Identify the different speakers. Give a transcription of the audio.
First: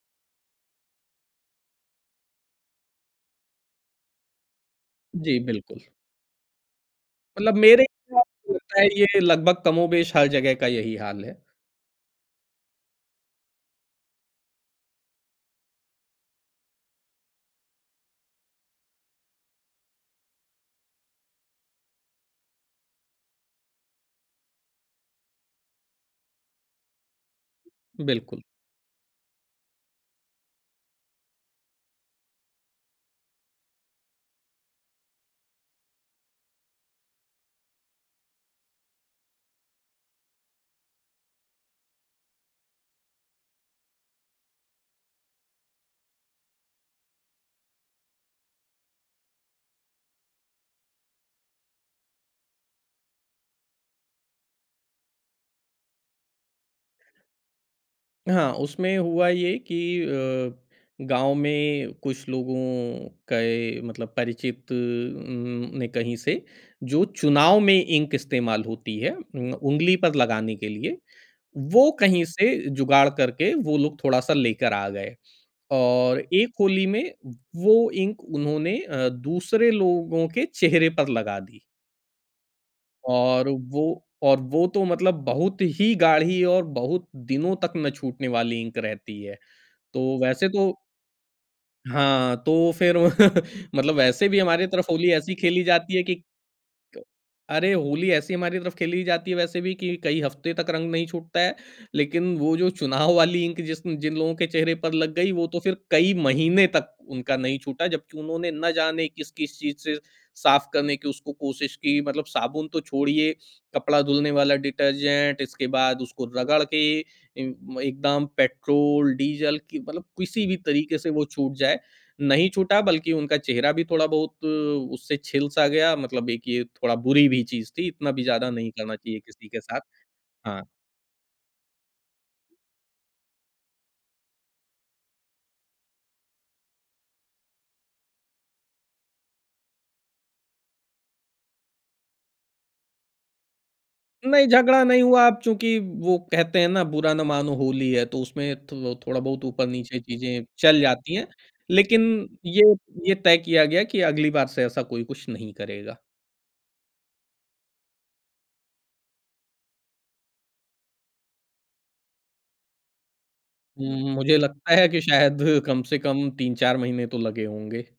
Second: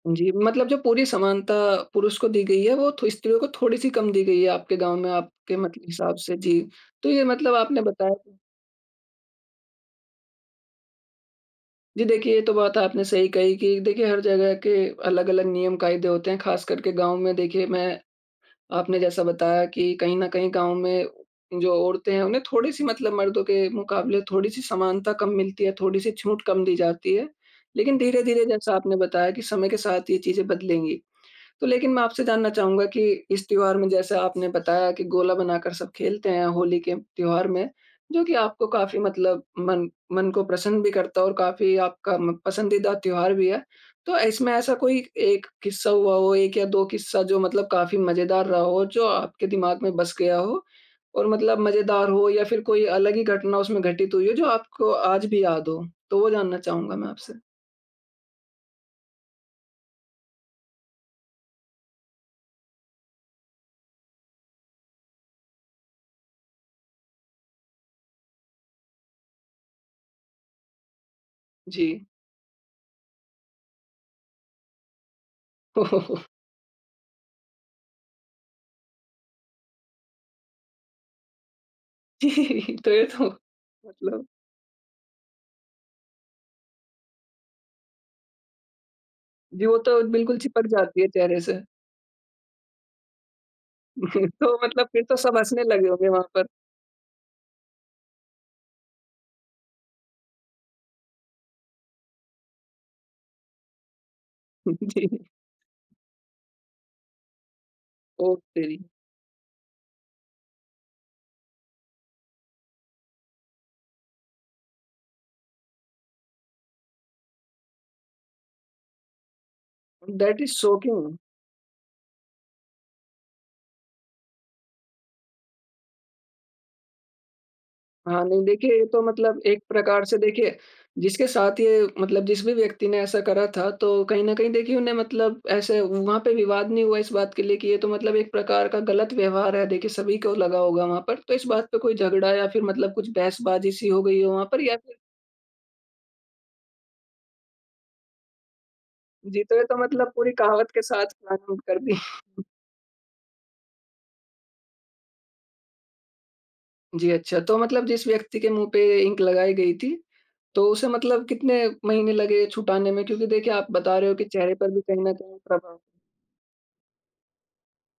Speaker 1: जी, मतलब जो पूरी समानता पुरुष को दी गई है, वो थो स्त्रियों को थोड़ी-सी कम दी गई है आपके गाँव में,
Speaker 2: जी,
Speaker 1: आपके मत
Speaker 2: बिल्कुल।
Speaker 1: हिसाब से, जी। तो ये मतलब
Speaker 2: मतलब
Speaker 1: आपने
Speaker 2: मेरे को
Speaker 1: बताया
Speaker 2: लगता है ये लगभग कमोबेश हर जगह का यही हाल है।
Speaker 1: जी, देखिए ये तो बात आपने सही कही कि देखिए हर जगह के अलग-अलग नियम-कायदे होते हैं, ख़ास कर के गाँव में देखिए मैं आपने जैसा बताया कि कहीं न कहीं गाँव में जो औरतें हैं, उन्हें थोड़ी-सी मतलब मर्दों के मुकाबले थोड़ी-सी समानता कम मिलती है, थोड़ी-सी छूट कम दी जाती है। लेकिन
Speaker 2: बिल्कुल।
Speaker 1: धीरे-धीरे जैसा आपने बताया कि समय के साथ ये चीज़ें बदलेंगी। तो लेकिन मैं आपसे जानना चाहूँगा कि इस त्योहार में जैसे आपने बताया कि गोला बनाकर सब खेलते हैं, होली के त्योहार में, जो कि आपको काफ़ी मतलब मन मन को प्रसन्न भी करता है और काफ़ी आपका म पसंदीदा त्योहार भी है। तो इसमें ऐसा कोई 1 किस्सा हुआ हो, 1 या 2 किस्सा जो मतलब काफ़ी मजेदार रहा हो जो आपके दिमाग में बस गया हो और मतलब मजेदार हो या फिर कोई अलग ही घटना उसमें घटित हुई हो जो आपको आज भी याद हो? तो वो जानना चाहूँगा मैं आपसे।
Speaker 2: हाँ, उसमें हुआ ये कि अ, गाँव में कुछ लोगों के मतलब परिचित उम, ने कहीं से जो चुनाव में इंक इस्तेमाल होती है उम, उँगली पर लगाने के लिए, वो
Speaker 1: जी।
Speaker 2: कहीं से जुगाड़ करके वो लोग थोड़ा-सा लेकर आ गए और एक होली में वो इंक उन्होंने अ, दूसरे लोगों के चेहरे पर लगा दी।
Speaker 1: जी, तो ये तो
Speaker 2: और वो
Speaker 1: मतलब
Speaker 2: और वो तो मतलब बहुत ही गाढ़ी और बहुत दिनों तक ना छूटने वाली इंक रहती है।
Speaker 1: जी, वो तो
Speaker 2: तो
Speaker 1: बिल्कुल
Speaker 2: वैसे
Speaker 1: चिपक
Speaker 2: तो
Speaker 1: जाती है चेहरे से।
Speaker 2: हाँ, तो फिर मतलब वैसे भी
Speaker 1: तो
Speaker 2: हमारी
Speaker 1: मतलब,
Speaker 2: तरफ
Speaker 1: फिर
Speaker 2: होली
Speaker 1: तो
Speaker 2: ऐसी
Speaker 1: सब
Speaker 2: खेली
Speaker 1: हँसने लगे
Speaker 2: जाती है
Speaker 1: होंगे
Speaker 2: कि,
Speaker 1: वहाँ पर।
Speaker 2: क अरे! होली ऐसी हमारी तरफ खेली जाती है वैसे भी कि कई हफ्ते तक रंग नहीं छूटता है। लेकिन वो जो चुनाव वाली इंक जिस जिन लोगों के चेहरे पर लग
Speaker 1: जी।
Speaker 2: गई, वो तो फिर कई महीने तक उनका नहीं छूटा, जबकि
Speaker 1: ओह
Speaker 2: उन्होंने ना
Speaker 1: तेरी!
Speaker 2: जाने किस-किस चीज़ से साफ करने की उसको कोशिश की मतलब साबुन तो छोड़िए, कपड़ा धुलने वाला डिटर्जेंट इसके बाद उसको रगड़ के ए एकदाम पेट्रोल, डीजल कि मतलब
Speaker 1: दैट
Speaker 2: किसी भी
Speaker 1: इज
Speaker 2: तरीके से
Speaker 1: शॉकिंग।
Speaker 2: वो छूट जाए, नहीं छूटा बल्कि उनका चेहरा भी थोड़ा-बहुत उससे छिल सा गया मतलब एक ये थोड़ा बुरी भी चीज़ थी, इतना
Speaker 1: हाँ,
Speaker 2: भी
Speaker 1: नहीं,
Speaker 2: ज़्यादा नहीं
Speaker 1: देखिए ये
Speaker 2: करना
Speaker 1: तो
Speaker 2: चाहिए
Speaker 1: मतलब
Speaker 2: किसी के
Speaker 1: एक
Speaker 2: साथ।
Speaker 1: प्रकार से देखिए
Speaker 2: हाँ।
Speaker 1: जिसके साथ ये मतलब जिस भी व्यक्ति ने ऐसा करा था, तो कहीं न कहीं देखिए उन्हें मतलब ऐसे वहाँ पे विवाद नहीं हुआ इस बात के लिए कि ये तो मतलब एक प्रकार का गलत व्यवहार है, देखिए सभी को लगा होगा वहाँ पर, तो इस बात पे कोई झगड़ा या फिर मतलब कुछ बहसबाजी सी हो गई हो वहाँ
Speaker 2: नहीं
Speaker 1: पर? या
Speaker 2: झगड़ा
Speaker 1: फिर
Speaker 2: नहीं हुआ, अब चूँकि वो कहते हैं ना बुरा ना मानो होली है, तो उसमें थो
Speaker 1: जी,
Speaker 2: थोड़ा-बहुत
Speaker 1: तो ये तो
Speaker 2: ऊपर-नीचे
Speaker 1: मतलब पूरी
Speaker 2: चीज़ें
Speaker 1: कहावत के
Speaker 2: चल
Speaker 1: साथ
Speaker 2: जाती हैं।
Speaker 1: प्लान [unintelligible] कर दी।
Speaker 2: लेकिन ये ये, तय किया गया कि अगली बार से ऐसा कोई कुछ नहीं करेगा।
Speaker 1: जी, अच्छा तो मतलब जिस व्यक्ति के मुँह पे इंक लगाई गई थी, तो उसे मतलब कितने महीने लगे छुटाने में? क्योंकि देखिए आप बता रहे
Speaker 2: उम,
Speaker 1: हो कि
Speaker 2: मुझे
Speaker 1: चेहरे पर
Speaker 2: लगता
Speaker 1: भी
Speaker 2: है कि
Speaker 1: कहीं न
Speaker 2: शायद
Speaker 1: कहीं प्रभाव
Speaker 2: कम से कम तीन-चार महीने तो लगे होंगे।